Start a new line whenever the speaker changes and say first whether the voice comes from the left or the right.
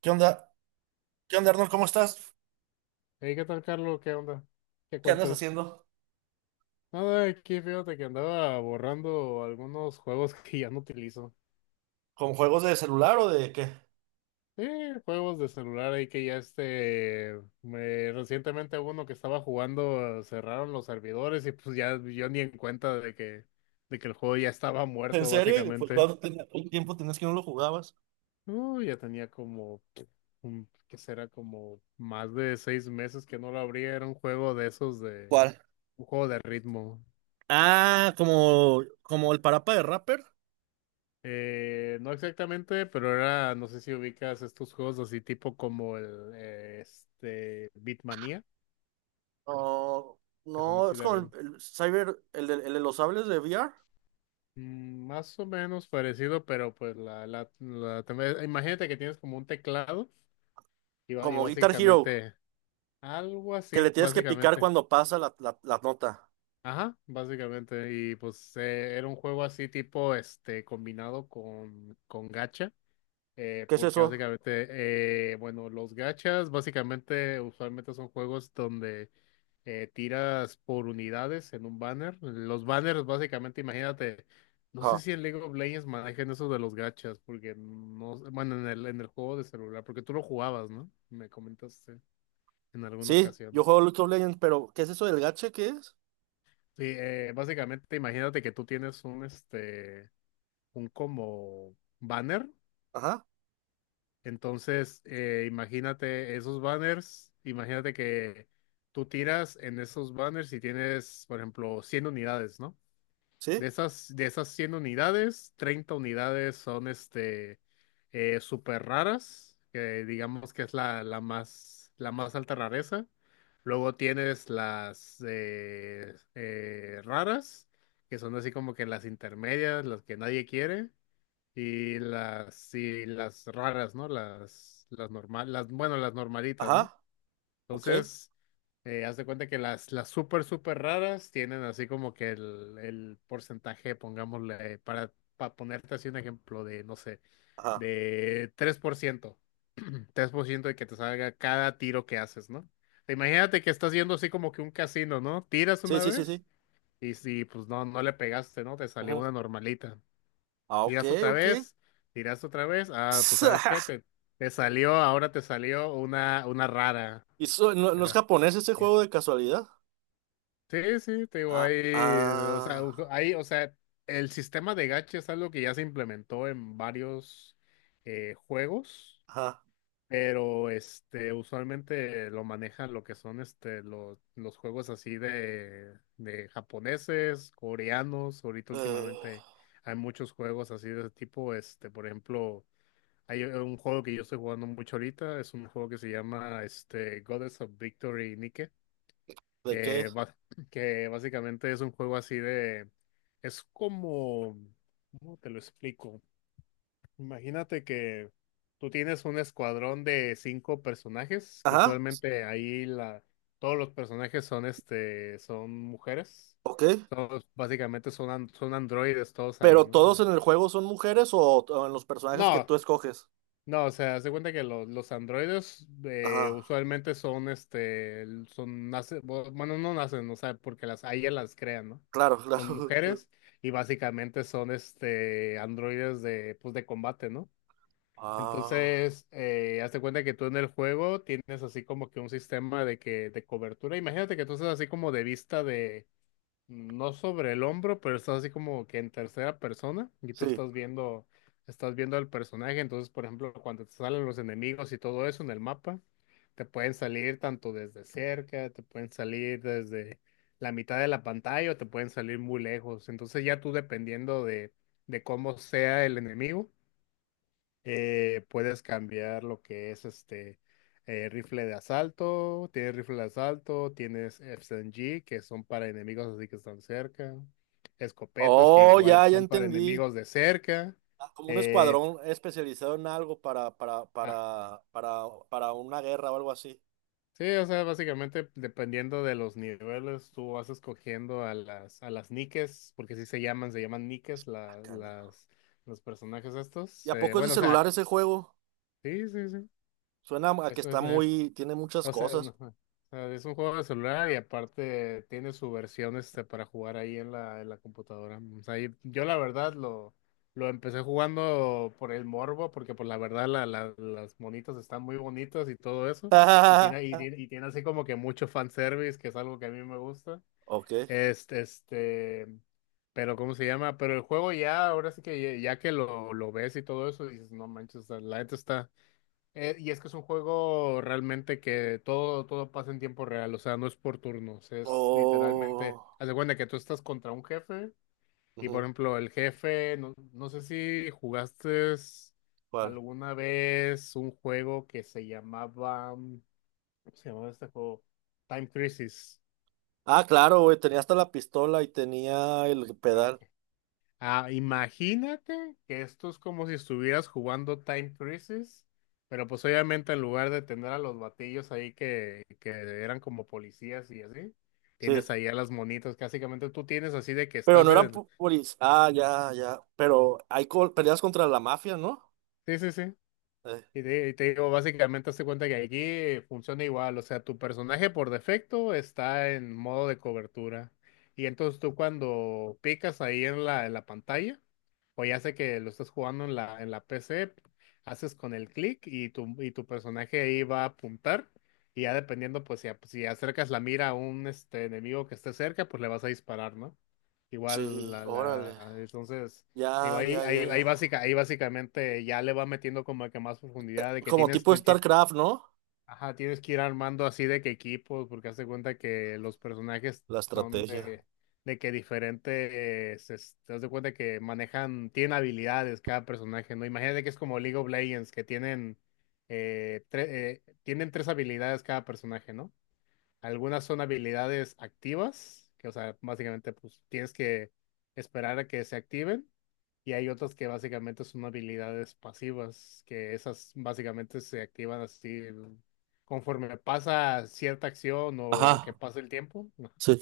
right: ¿Qué onda? ¿Qué onda, Arnold? ¿Cómo estás?
left: Hey, ¿qué tal, Carlos? ¿Qué onda? ¿Qué
right: ¿Qué andas
left: cuentas?
right: haciendo?
left: Nada, aquí fíjate que andaba borrando algunos juegos que ya no utilizo.
right: ¿Con juegos de celular o de qué?
left: Sí, juegos de celular ahí que ya recientemente uno que estaba jugando cerraron los servidores y pues ya yo ni en cuenta de que el juego ya estaba
right: ¿En
left: muerto
right: serio? ¿Y pues
left: básicamente.
right: cuánto cuánto tiempo tenías que no lo jugabas?
left: Ya tenía como, ¿qué será? Como más de 6 meses que no lo abría. Era un juego de esos de,
right: ¿Cuál?
left: un juego de ritmo.
right: Ah, como, como el parapa de rapper.
left: No exactamente, pero era, no sé si ubicas estos juegos así tipo como el Beatmania,
right: No,
left: que son
right: no,
left: así
right: es
left: de
right: como el,
left: ritmo.
right: el Cyber, el de los sables de VR,
left: Más o menos parecido, pero pues imagínate que tienes como un teclado y
right: como Guitar Hero,
left: básicamente algo
right: que le
left: así,
right: tienes que picar
left: básicamente.
right: cuando pasa la nota.
left: Ajá, básicamente. Y pues era un juego así tipo combinado con gacha.
right: ¿Qué es
left: Porque
right: eso?
left: básicamente, bueno, los gachas básicamente usualmente son juegos donde tiras por unidades en un banner. Los banners básicamente, imagínate, no sé
right: Ajá.
left: si en League of Legends manejan eso de los gachas, porque no, sé- bueno, en el juego de celular, porque tú lo jugabas, ¿no? Me comentaste en alguna
right: Sí, yo
left: ocasión.
right: juego League of Legends, pero ¿qué es eso del gacha? ¿Qué es?
left: Sí, básicamente imagínate que tú tienes un como banner.
right: Ajá,
left: Entonces, imagínate esos banners, imagínate que tú tiras en esos banners y tienes, por ejemplo, 100 unidades, ¿no?
right: sí,
left: De esas 100 unidades, 30 unidades son súper raras, que digamos que es la, la más alta rareza. Luego tienes las raras, que son así como que las intermedias, las que nadie quiere. Y las raras, ¿no? Las normal, las, bueno, las normalitas, ¿no?
right: ajá, ok,
left: Entonces, haz de cuenta que las súper, súper raras tienen así como que el porcentaje, pongámosle, para ponerte así un ejemplo de, no sé,
right: ajá,
left: de tres por ciento 3% de que te salga cada tiro que haces, ¿no? Imagínate que estás yendo así como que un casino, ¿no? Tiras
right: sí,
left: una
right: sí, sí,
left: vez
right: sí.
left: y pues no, no le pegaste, ¿no? Te salió una normalita.
right: Ah, ok,
left: Tiras otra
right: ok.
left: vez, tiras otra vez. Ah, pues ¿sabes qué? Te salió, ahora te salió una rara.
right: ¿Y no, no es
left: Pero,
right: japonés ese
left: ya.
right: juego de casualidad?
left: Sí, sí, te digo,
right: Ah,
left: ahí, o sea,
right: ah,
left: el sistema de gacha es algo que ya se implementó en varios juegos,
right: ajá.
left: pero usualmente lo manejan lo que son los juegos así de japoneses, coreanos, ahorita
right: Eh,
left: últimamente hay muchos juegos así de ese tipo, por ejemplo. Hay un juego que yo estoy jugando mucho ahorita, es un juego que se llama Goddess of Victory Nike,
right: ¿De qué
left: que,
right: es?
left: ba- que básicamente es un juego así de... Es como... ¿Cómo te lo explico? Imagínate que tú tienes un escuadrón de cinco personajes, que
right: Ajá,
left: usualmente todos los personajes son mujeres.
right: ok.
left: Todos, básicamente son androides todos ahí,
right: ¿Pero
left: ¿no?
right: todos en el juego son mujeres o en los personajes que
left: No,
right: tú escoges?
left: no, o sea, haz de cuenta que los androides
right: Ajá,
left: usualmente son, este, son, nace, bu- bueno, no nacen, o sea, porque a ellas las crean, ¿no?
right: claro, claro.
left: Son mujeres y básicamente son, androides pues, de combate, ¿no?
right: Ah,
left: Entonces, haz de cuenta que tú en el juego tienes así como que un sistema de cobertura. Imagínate que tú estás así como de vista no sobre el hombro, pero estás así como que en tercera persona y tú
right: sí.
left: estás viendo al personaje. Entonces, por ejemplo, cuando te salen los enemigos y todo eso en el mapa, te pueden salir tanto desde cerca, te pueden salir desde la mitad de la pantalla o te pueden salir muy lejos. Entonces, ya tú dependiendo de cómo sea el enemigo. Puedes cambiar lo que es rifle de asalto, tienes rifle de asalto, tienes FSG que son para enemigos así que están cerca, escopetas que
right: Oh,
left: igual
right: ya, ya
left: son para
right: entendí.
left: enemigos de cerca.
right: Ah, como un
left: eh,
right: escuadrón especializado en algo para, para,
left: ah,
right: para, para, para una guerra o algo así.
left: sí, o sea, básicamente dependiendo de los niveles, tú vas escogiendo a las niques, porque así se llaman niques
right: Ah, caña.
left: los personajes
right: ¿Y
left: estos.
right: a poco es de
left: Bueno, o sea,
right: celular ese juego?
left: sí, sí, sí.
right: Suena a que
left: Eso
right: está
left: es,
right: muy, tiene muchas
left: o sea, no,
right: cosas.
left: o sea, es un juego de celular y aparte tiene su versión para jugar ahí en la computadora. O sea, y yo la verdad lo empecé jugando por el morbo, porque por la verdad las monitas están muy bonitas y todo eso. Y tiene, y tiene, y tiene así como que mucho fanservice, que es algo que a mí me gusta.
right: Ok.
left: Este, este, pero ¿cómo se llama? Pero el juego ya, ahora sí que ya, ya que lo ves y todo eso, dices, no manches, o sea, la gente está. Y es que es un juego realmente que todo, todo pasa en tiempo real, o sea, no es por turnos, es literalmente,
right: Oh.
left: haz de cuenta que tú estás contra un jefe y por
right: Ujú.
left: ejemplo el jefe, no, no sé si jugaste
right: ¿Cuál?
left: alguna vez un juego que se llamaba, ¿cómo se llamaba este juego? Time Crisis.
right: Ah, claro, güey, tenía hasta la pistola y tenía el
left: Ah,
right: pedal.
left: ok. Ah, imagínate que esto es como si estuvieras jugando Time Crisis, pero pues obviamente en lugar de tener a los batillos ahí que eran como policías y así,
right: Sí.
left: tienes ahí a las monitas, que básicamente tú tienes así de que
right: Pero
left: estás
right: no
left: en
right: eran
left: el...
right: puris. Ah, ya, ya. Pero peleas contra la mafia, ¿no?
left: Sí, sí, sí.
right: Eh,
left: Y te digo, básicamente hazte cuenta que aquí funciona igual, o sea, tu personaje por defecto está en modo de cobertura. Y entonces tú cuando picas ahí en la pantalla, o ya sé que lo estás jugando en la PC, haces con el clic y tu personaje ahí va a apuntar. Y ya dependiendo, pues si acercas la mira a un enemigo que esté cerca, pues le vas a disparar, ¿no? Igual,
right: sí, órale.
left: entonces... Digo,
right: Ya, ya, ya, ya.
left: ahí básicamente ya le va metiendo como que más profundidad de que
right: Como
left: tienes,
right: tipo StarCraft, ¿no?
left: ajá, tienes que ir armando así de que equipos, porque hazte cuenta que los personajes
right: La
left: son
right: estrategia.
left: de que diferentes, te das de cuenta que manejan, tienen habilidades cada personaje, ¿no? Imagínate que es como League of Legends, tienen tres habilidades cada personaje, ¿no? Algunas son habilidades activas, que o sea, básicamente pues tienes que esperar a que se activen y hay otras que básicamente son habilidades pasivas, que esas básicamente se activan así conforme pasa cierta acción o que
right: Ajá.
left: pasa el tiempo, ¿no?
right: Sí.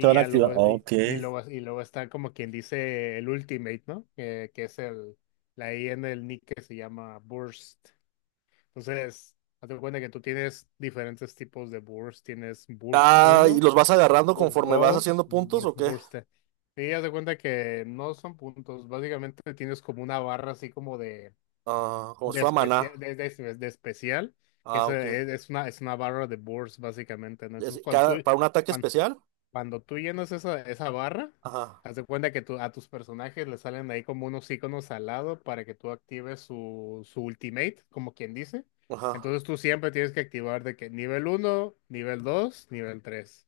right: Se van a
left: ya
right: activar.
left: luego,
right: Ok.
left: y luego está como quien dice el Ultimate, ¿no? Que es el, la I en el nick que se llama Burst. Entonces, hazte cuenta que tú tienes diferentes tipos de Burst. Tienes Burst
right: Ah, ¿y
left: uno,
right: los vas agarrando
left: Burst
right: conforme vas
left: 2,
right: haciendo puntos o qué?
left: Burst T. Sí, haz de cuenta que no son puntos. Básicamente tienes como una barra así como
right: Ah, como si
left: de
right: fuera maná.
left: especial, de especial, que
right: Ah, ok.
left: es una barra de Burst, básicamente, ¿no? Entonces, cuando
right: Cada,
left: tú,
right: para un ataque
left: cuan-
right: especial.
left: cuando, tú llenas esa barra,
right: Ajá,
left: haz de cuenta que a tus personajes le salen ahí como unos iconos al lado para que tú actives su ultimate, como quien dice.
right: ajá.
left: Entonces tú siempre tienes que activar de que nivel uno, nivel 2, nivel 3.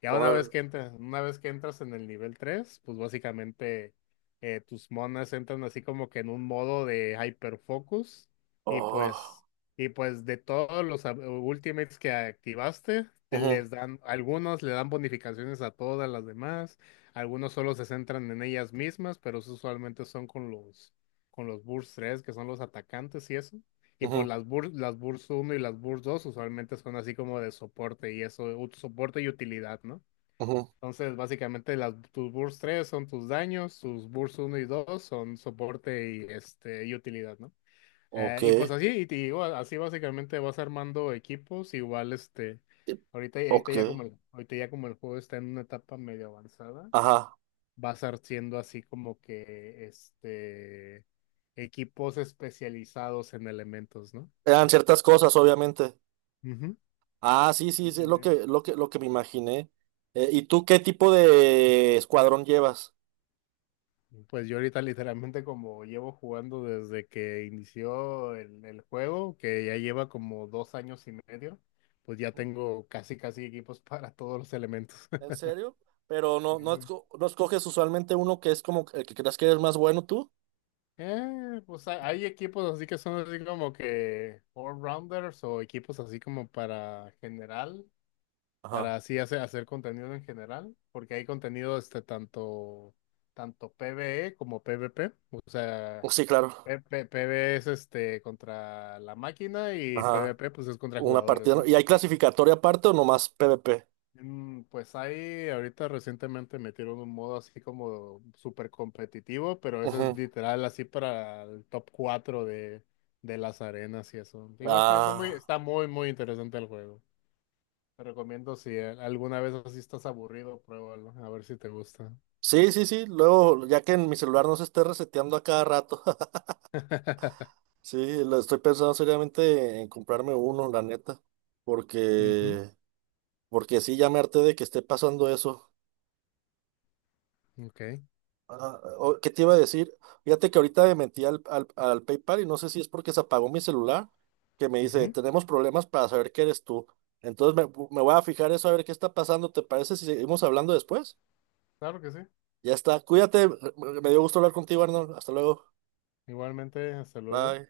left: Ya
right: Órale.
left: una vez que entras en el nivel 3 pues básicamente tus monas entran así como que en un modo de hyperfocus y pues
right: Oh.
left: de todos los ultimates que activaste, te
right: Ujú,
left: les dan algunos le dan bonificaciones a todas las demás, algunos solo se centran en ellas mismas, pero eso usualmente son con los burst 3 que son los atacantes y eso. Tipo,
right: ujú,
left: las burs uno y las burs 2 usualmente son así como de soporte y eso, soporte y utilidad, ¿no?
right: ujú.
left: Entonces, básicamente las, tus burs 3 son tus daños, tus burs uno y 2 son soporte y utilidad, ¿no?
right: Ok.
left: Y pues así, y te digo, así básicamente vas armando equipos, igual
right: Ok.
left: ahorita ya como el juego está en una etapa medio avanzada,
right: Ajá.
left: vas haciendo así como que equipos especializados en elementos, ¿no?
right: Eran ciertas cosas, obviamente.
left: Ujú.
right: Ah, sí, sí,
left: en
right: sí, es lo
left: el-
right: que, lo que, lo que me imaginé. ¿Y tú qué tipo de escuadrón llevas?
left: Pues yo ahorita literalmente como llevo jugando desde que inició el juego, que ya lleva como 2 años y medio, pues ya
right: Ujú.
left: tengo casi casi equipos para todos los elementos.
right: ¿En serio? Pero
left: Ujú.
right: no escoges usualmente uno que es como el que creas que eres más bueno tú.
left: Pues hay equipos así que son así como que all-rounders o equipos así como para general,
right: Ajá.
left: para así hacer contenido en general, porque hay contenido tanto, tanto PvE como PvP, o sea,
right: Sí, claro.
left: PvE es contra la máquina y
right: Ajá.
left: PvP pues es contra
right: Una
left: jugadores,
right: partida, ¿no?
left: ¿no?
right: ¿Y hay clasificatoria aparte o nomás PvP?
left: Pues ahí ahorita recientemente metieron un modo así como súper competitivo, pero eso es literal así para el top 4 de las arenas y eso. Digo,
right: Ah,
left: está muy, muy interesante el juego. Te recomiendo si alguna vez así estás aburrido, pruébalo, a ver si te gusta.
right: sí, sí, sí. Luego, ya que en mi celular no se esté reseteando a cada rato. Sí, lo estoy pensando seriamente en comprarme uno, la neta.
left: Ujú,
right: Porque, porque sí, ya me harté de que esté pasando eso.
left: ok.
right: Ah, ¿qué te iba a decir? Fíjate que ahorita me metí al PayPal y no sé si es porque se apagó mi celular, que me dice,
left: Ujú,
right: tenemos problemas para saber que eres tú. Entonces me voy a fijar eso a ver qué está pasando. ¿Te parece si seguimos hablando después?
left: claro que sí.
right: Ya está. Cuídate. Me dio gusto hablar contigo, Arnold. Hasta luego.
left: Igualmente, hasta luego.
right: Bye.